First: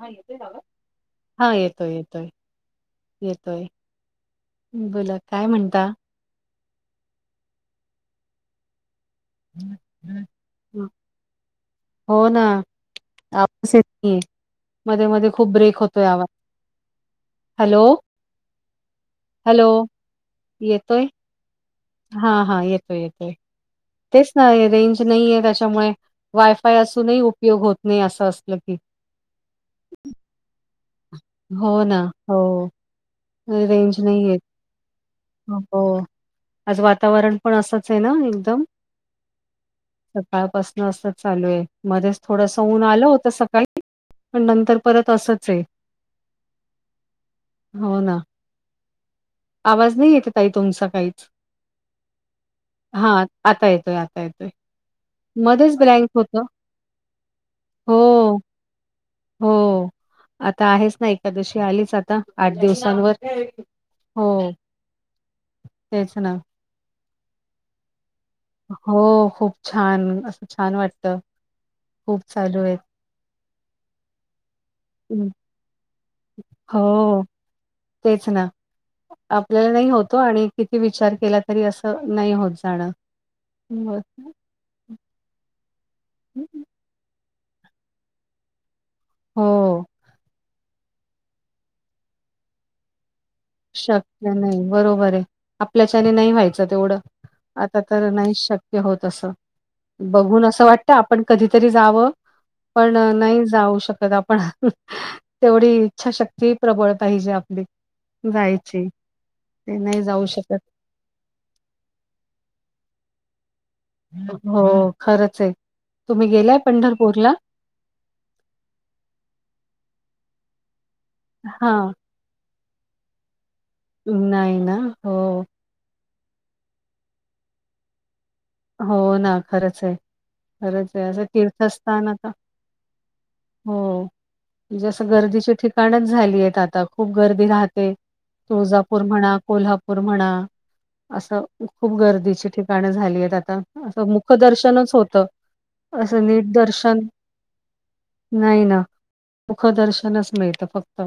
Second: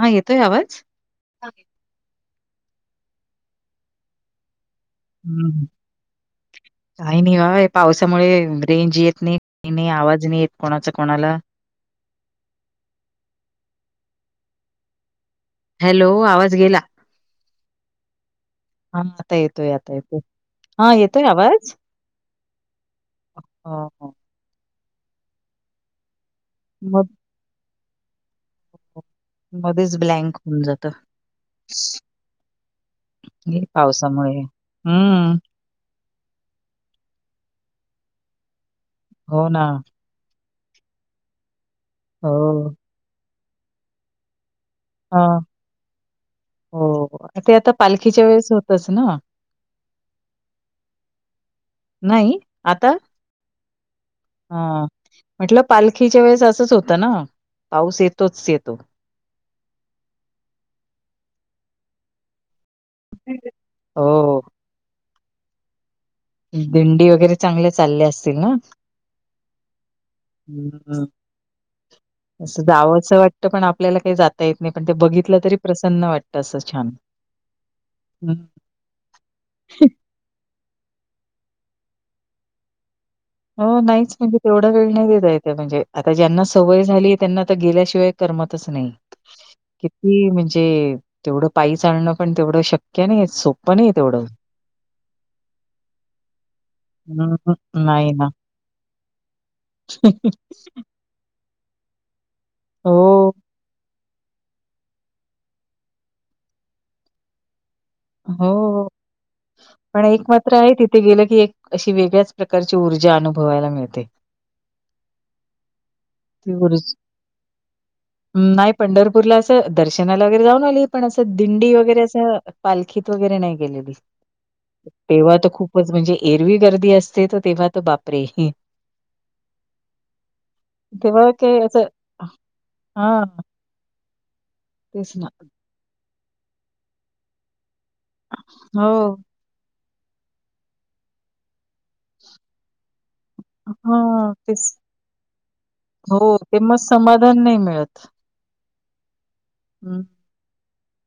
हा येतोय आवाज? येतोय येतोय येतोय बोला काय हम्म. म्हणता काही नाही बा पावसामुळे रेंज येत नाही का नाही आवाज नाही येत कोणाचा कोणाला हो ना आपस येत नाही मध्ये मध्ये खूप ब्रेक होतो हॅलो यावर आवाज गेला. हॅलो हा आता हॅलो येतोय आता येतोय हा येतोय आवाज हा हा येतोय येतोय ह नाही रेंज नाही त्याच्यामुळे वायफाय मग असूनही उपयोग होत नाही अस अस मध्येच ब्लँक होऊन जात हो ना हो हे रेंज नाही पावसामुळे. आहेत हम्म. हो आज वातावरण पण असंच आहे ना एकदम हो ना सकाळपासन असं चालू आहे मध्येच थोडस हो. ऊन आलं होत सकाळी पण नंतर परत हा. असच आहे हो ते आता हो ना पालखीच्या वेळेस होतच ना आवाज नाही येत आहे ताई तुमचा काहीच. नाही आता हां, आता येतोय येतोय. हा म्हटलं मध्येच ब्लँक पालखीच्या वेळेस होतं. असंच होतं ना हो, पाऊस येतोच येतो हो आता आहेच ना एकादशी आलीच आता आठ दिवसांवर हो तेचच ना दिंडी वगैरे चांगले चालले असतील ना हो खूप छान असं छान वाटत अस जावं असं वाटतं पण आपल्याला काही जाता येत नाही पण ते हं, बघितलं तरी प्रसन्न वाटत हो तेच ना आपल्याला नाही होतो आणि किती विचार केला तरी असं नाही होत जाणं हो नाहीच म्हणजे तेवढा वेळ नाही देत येत म्हणजे आता ज्यांना सवय झाली त्यांना तर गेल्याशिवाय करमतच नाही हो, किती म्हणजे तेवढं पाी चालणं पण तेवढं शक्य नाही सोप शक्य नाही बरोबर आहे आपल्याच्याने नाही व्हायचं तेवढं हं, आता हं. तर ना. नाही शक्य होत अस बघून असं वाटत आपण कधीतरी जावं पण हो, नाही जाऊ शकत आपण तेवढी इच्छाशक्ती प्रबळ पाहिजे आपली जायची. हो ते नाही पण एक जाऊ मात्र शकत. आहे तिथ ते गेलं की एक अशी वेगळ्याच प्रकारची ऊर्जा अनुभवायला मिळते हो खरंच आहे तुम्ही ती गेलाय ऊर्जा पंढरपूर ला नाही पंढरपूरला असं दर्शनाला वगैरे जाऊन आली. पण असं दिंडी हां. वगैरे असं पालखीत वगैरे नाही गेलेली नाही ना? तेव्हा हो. तर खूप म्हणजे एरवी गर्दी असते त तेव्हा तो बापरे हो ना खरंच आहे खरंच आहे असं तेव्हा काय असं तीर्थस्थान आता हां, हो जस तेच ना. गर्दीचे ठिकाणच झालीय आता खूप गर्दी राहते. तुळजापूर हो. म्हणा कोल्हापूर म्हणा असं खूप गर्दीची ठिकाण झाली आहेत आ असं हां, तेच. मुखदर्शनच होतं असं हो, नीट ते मग दर्शन समाधान नाही मिळत. नाही ना मुख हं, दर्शनच मिळतं फक्त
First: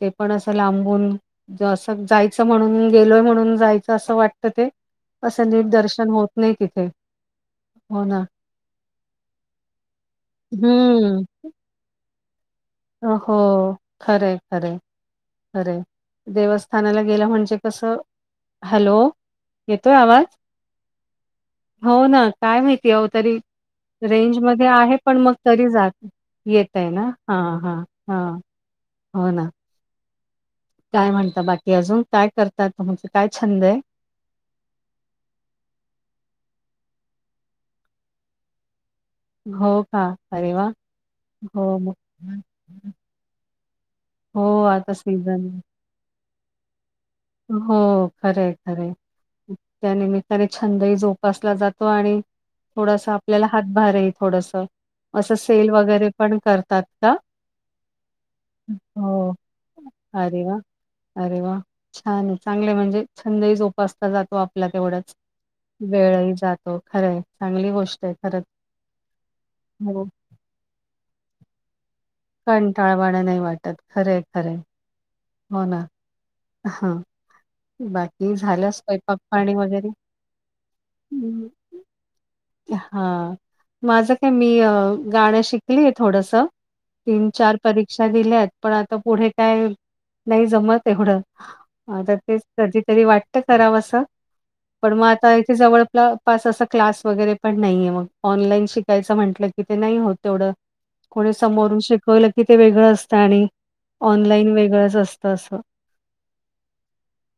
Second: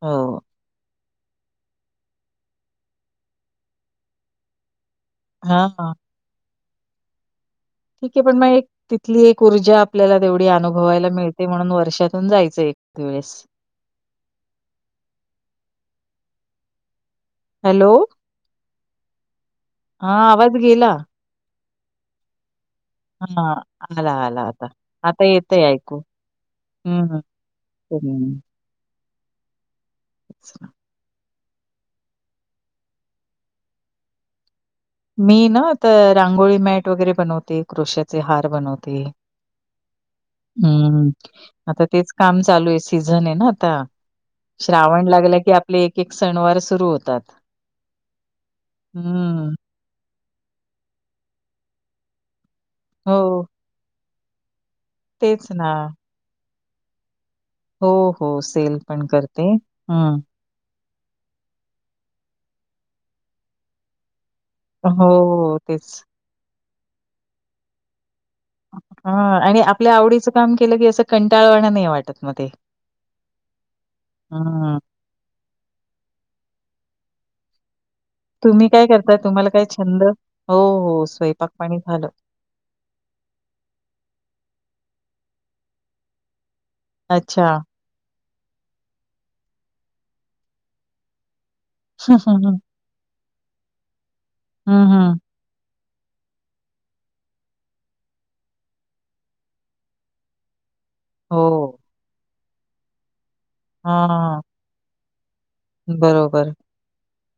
ते पण हो. असं लांबून जसं जायचं म्हणून गेलोय म्हणून जायचं असं वाटतं ते असं नीट हां, दर्शन होत. नाही तिथे. हो ठीक ना. आहे पण मग एक तिथली एक ऊर्जा आपल्याला तेवढी अनुभवायला हम्म. मिळते म्हणून वर्षातून जायचं एक हो वेळेस. खरे, खरे, खरे देवस्थानाला गेलं म्हणजे ते हॅलो? कसं हॅलो येतोय आवाज हां, गेला. होना. काय माहिती अ तरी हां, आला, रेंज आला मध्ये आता. आहे पण आता मग येतंय तरी ऐकू. जात येतोय हं, ना हं. हा हा.. हम्म. हो ना. अच्छा [unintelligible] काय म्हणतात बाकी अजून काय करतात तुमचा काय छंद आहे? मी ना तर रांगोळी मॅट वगैरे बनवते क्रृशाचे हार बनवते.. हो का अरे वा हम्म हो आता मग तेच काम चालू आहे सीझन आहे ना आता. हो आता श्रावण लागलं सीझन की आपले एक, एक सणवार सुरू होतात.. हो खर आहे खर आहे. हम्म. त्या निमित्ताने छंदही जोपासला जातो आणि थोडासा हो, आपल्याला हात भारी आहे थोडस असं तेच सेल ना. वगैरे पण करतात का? हो हो सेल पण हो करते हम्म. अरे वा.. अरे वा छान आहे चांगले म्हणजे छंदही जोपासला जातो आप आपल हो, तेवढंच हो तेच. वेळही जातो खरं आहे चांगली गोष्ट आहे खर ह आणि आपल्या आवडीचं काम केलं की असं कंटाळवाना नाही वाटत. मग ते. कंटाळवाण नाही वाटत खरे हे खरे हे.. हं. हो ना हा बाकी? तुम्ही झालं काय करताय स्वयंपाक तुम्हाला पाणी काय वगैरे? छंद? हो हो स्वयंपाक पाणी झालं. हा माझं काय मी गाणं शिकलीय थोडस तीन, अच्छा. चार परीक्षा दिल्यात पण आता पुढे काय नाही जमत एवढ. आता हं, तेच हं, हं. कधीतरी वाटत करावं असं हं, पण मग हं. आता जवळ पास असा क्लास वगैर पण नाहीये मग ऑनलान शिका म्हटकी ते नाही होत तेवढ हो. समोरुन कल की ते वेगळं असतं आणि हां. ऑनलाईन वेगळंच असतं असं. बरोबर.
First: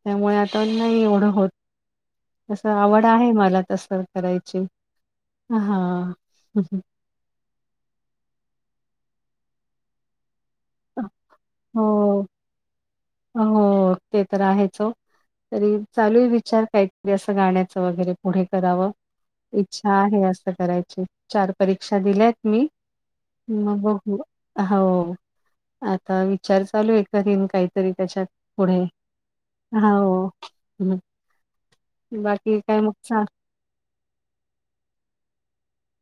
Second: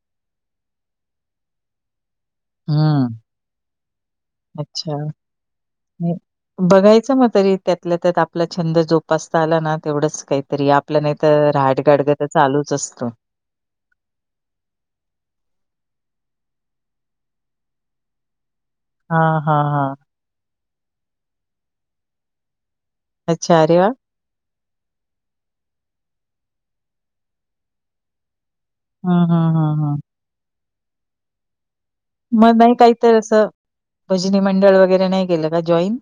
त्यामुळे आता नाही एवढं होत तसं आवड हं. आहे मला तसं करायची. अच्छा हां. बघा त्यातल्या त्यात आपला छंद जोपासता आला तेवच काहीतरी आपल्या नाही तर राहाडगाडग हो. तर चालूच असतो. हो ते तर आहेच हो. तरी चालू आहे विचार काहीतरी असं गाण्याचं वगैरे पुढे कराव. हां, हां, इच्छा हां. आहे असं करायची चार परीक्षा दिल्यात मी. अच्छा, अरे म वाह! भरपूर हो.. आता विचार चालू करिन काहीतरी त्याच्या पुढे हं, हं, हं, हं. हो... [unintelligible] मग नाही काय काहीतर चा असं, भजनी मंडळ वगैरे नाही गेलं का जॉईन?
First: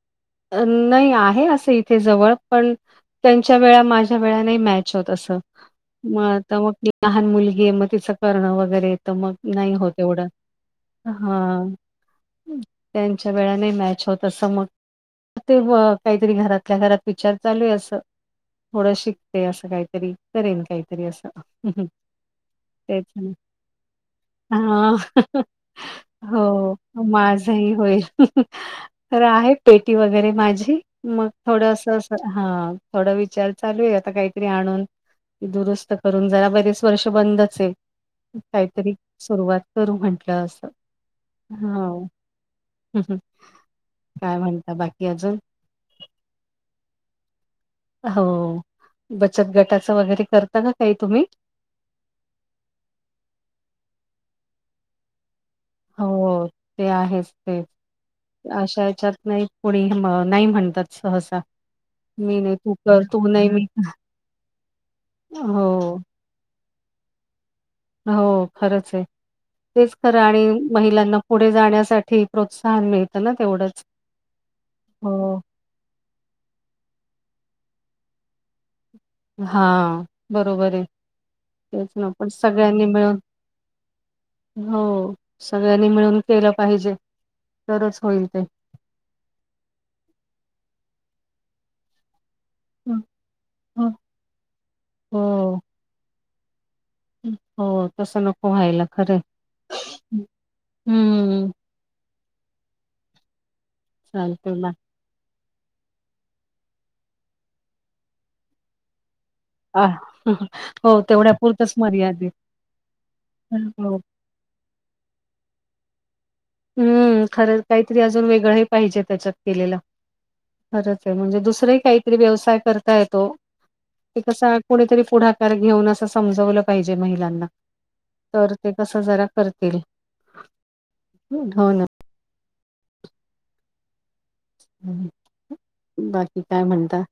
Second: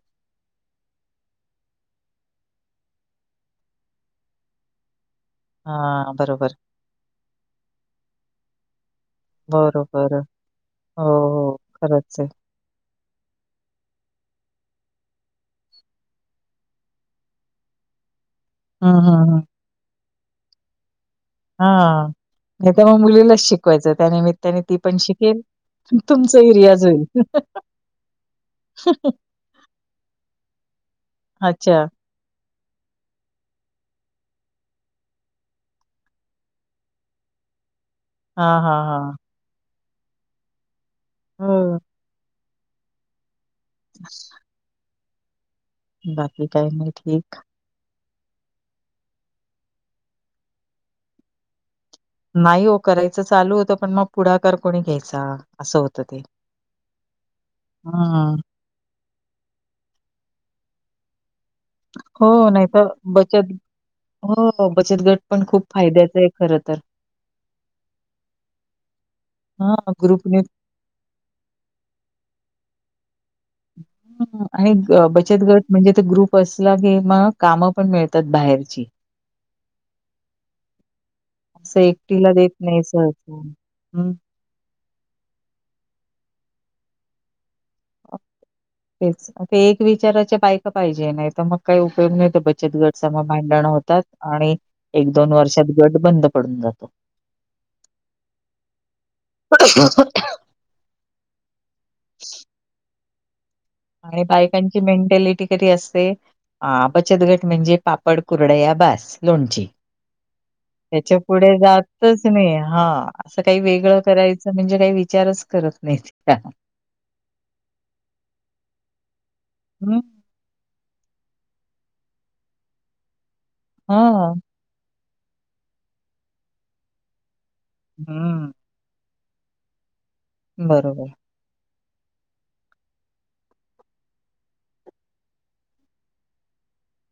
अ नाही, आहे असं इथे जवळ पण त्यांच्या वेळा माझ्या वेळा नाही मॅच होत असं. हा मग आता मग लहान मुलगी आहे, मग तिचं करणं वगैरे तर मग नाही होत बरोबर. एवढं. हो हो, हां. खरंच आहे. त्यांच्या वेळा नाही मॅच होत असं मग. ते काहीतरी घरातल्या घरात विचार चालूय आहे असं, हं, थोडशी हं, ते हं. असं काहीतरी, करेन काहीतरी असं. हा नाही तर मग तेच ना मुलीलाच शिकवायचं त्यानिमित्ताने ती पण शिकेल, हा तुमचा ही रियाज होईल. होय, आहे पेटी वगैरे माझी मग थोडं अच्छा. असं हा, थोडा विचार चालू आहे आता काहीतरी आणून दुरुस्त करून जरा बरेच वर्ष बंदच आहे. हां, हां, काहीतरी हां. सुरुवात करू म्हटलं असं, हो. [unintelligible] [unintelligible] काय म्हणता बाकी अजून? बाकी काय नाही ठीक. हो, बचत गटाचं वगैरे करता काय तुम्ही? नाही हो, करायचं चालू होतं पण मग पुढाकार कोणी घ्यायचा? असं होतं ते. हो ते आहेच ते, हम्म. अशा याच्यात नाही कोणी नाही म्हणतात सहसा. हो, मी नाही तू तर कर, तू नाही बचत मी हो, बचत गट पण खूप हो, फायद्याचं आहे खरं तर. हो खरंच आहे, हा तेच खरं ग्रुपने आणि महिलांना पुढे जाण्यासाठी प्रोत्साहन मिळ त ना तेवढं आणि बचत गट म्हणजे ते ग्रुप असला की मग, कामं पण मिळतात बाहेरची. हा बरोबर आहे. असं तेच ना पण एकटीला देत नाही सगळ्यांनी मिळून सहसा. हम्म. हो, सगळ्यांनी मिळून केलं पाहिजे तरच होईल ते. तेच, ते एक विचाराच्या बायका पाहिजे, नाही तर मग काय उपयोग नाही चत गट हं, चा मग भांडण हं. होतात, आणि एक दोन हो, वर्षात गट बंद पडून जातो. हो तसं नको व्हायला खरं, जातो. हम. काय चालतय ना बायकांची मेंटॅलिटी री असते. अ बचत गट म्हणजे पापड, कुरडया बस लोणची. अ त्याच्या पुढे जातच नाही. हा असं काही वेगळं हो. कराय च म्हणजे काही विचारच करत नाहीत ह्या. हम्म खरं काहीतरी अजून वेगळंही पाहिजे त्याच्यात केलेलं. हं. खरंच आहे, म्हणजे दुसरंही काहीतरी व्यवसाय करता येतो, की हां. कसा कोणीतरी पुढाकार घेऊन असं समजवलं पाहिजे महिलांना. हम. तर ते कसं जरा करतील. बरोबर. हो ना. बाकी काय म्हणताय?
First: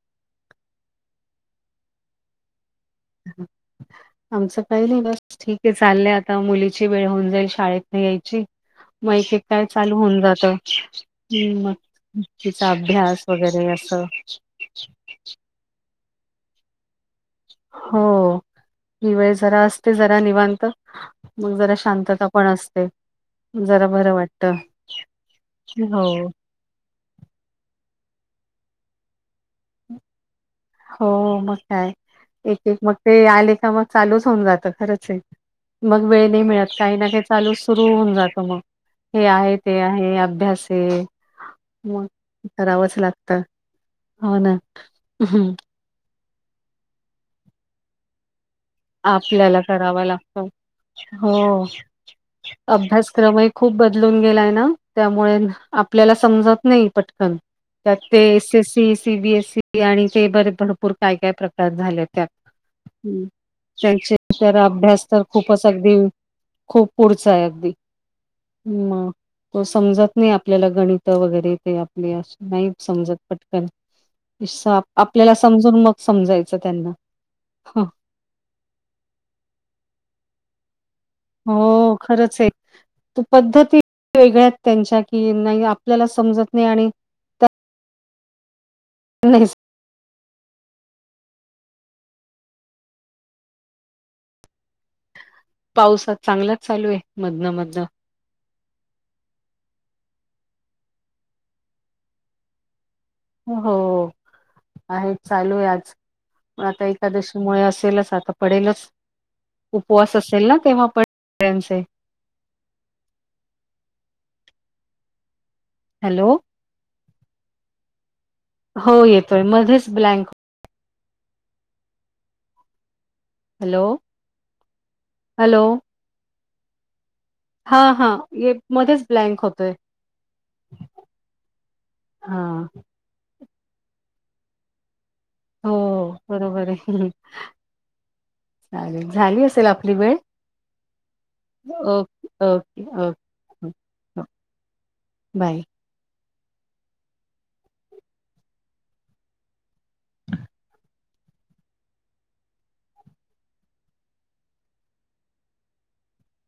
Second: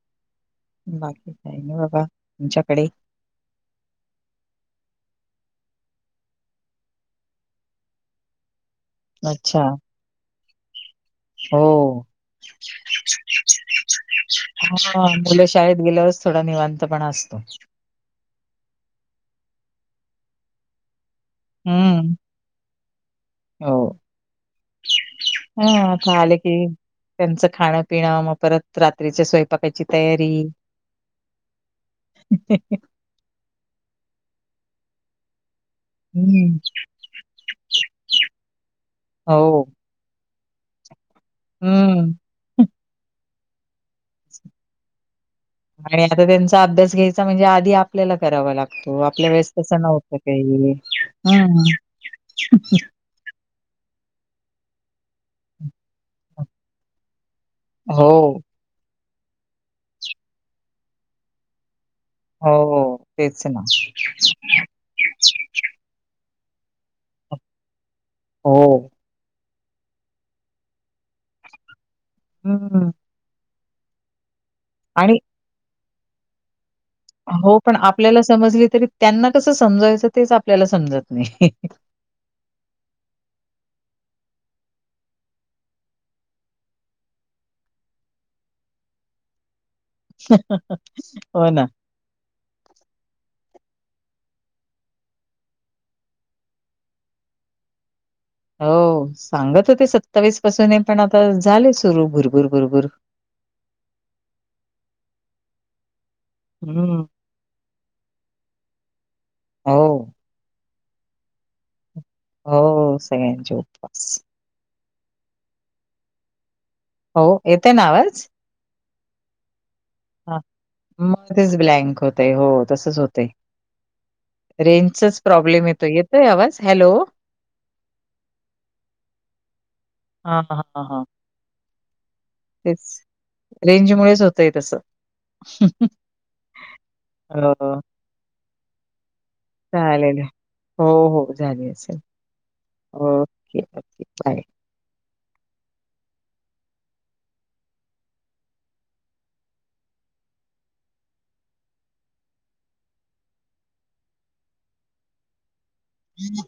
बाकी काही नाही बघा, तुमच्याकडे हम. [unintelligible] आमचं काही नाही बस ठीक आहे चाललंय आता मुलीची वेळ होऊन जाईल शाळेत नाही यायची... मग एक अच्छा. काय चालू होऊन जात.... हम् हो. मग तिचा अभ्यास वगैरे असं... हा मुलं शाळेत गेल्यावरच थोडा निवांतपणा असतो..... हो ही वेळ जरा असते जरा निवांत मग जरा हं. शांतता.... पण असते जरा हो. बर वाटत हां, आता हो. आले की त्यांचं खाण पिणं मग परत.... रात्रीच्या स्वयंपाकायची तयारी. हो, मग काय. एक-एक मग ते आले का मग चालूच होऊन जातं खरंच आहे..... मग वेळ नाही हं. मिळत काही ना काही चालू सुरू होऊन जात मग हे आहे हो. ते. हे अभ्यास मग हम्म. करावंच लागतं..... होना हम्.... आणि आता त्यांचा अभ्यास घ्यायचा म्हणजे आधी आपल्याला करावा लागतो.... त आपल्या वेळेस आपल्याला तसं करावं नव्हत लागतं. काही हम..... अभ्यासक्रम..... खूप बदलून गेलाय ना त्यामुळे आपल्याला समजत नाही पटकन.... त्यात हो, ते एसएससी सीबीएससी आणि ते बरे भरपूर काय काय प्रकार झाले.... त्यात. हो हं. तेच समज... त्यांचे तर अभ्यास तर खूपच अगदी खूप पुढचा आहे अगदी. हो. मग तो समजत नाही आपल्याला गणित वगैरे ते.... नाही हं. समजत पटकन आणि आपल्याला.... समजून मग समजायचं त्यांना... हो पण हं. आपल्याला समजली तरी त्यांना कसं समजावायचं तेच आपल्याला समजत नाही. खरंच एक.... त पद्धती वेगळ्यात त्यांच्या की नाही आपल्याला समजत नाही आणि.... नाही.... होय ना.... पाऊसात चांगलाच चालू आहे मधनं मधनं.... हो सांगत होते सत्तावीस पासून पण आता झाले सुरू भरभूर भरभूर.... हो आहे चालू आहे आज आता हं. एकादशी..... त्यामुळे असेलच आता पडेलच हो, उपवास असेल ना तेव्हा पण सगळ्याचे.... हो हो सगळ्यांचे उपवास..... हॅलो.... हो येते ना आवाज... हो येतोय मध्येच ब्लँक... ह मग तेच ब्लँक होतय हो तसच होतय... हॅलो रेंजचाच हॅलो प्रॉब्लेम येतो येतोय आवाज हॅलो... हा हा मध्येच ब्लँक होतोय... हा हां हा हा तेच रेंज मुळेच होतंय तसं... हो बरोबर आहे हो. चालेल झाली असेल आपली वेळ.... चालेल. हो, हो. झाली असेल. Okay okay okay... okay. Bye. Bye.... ह्.....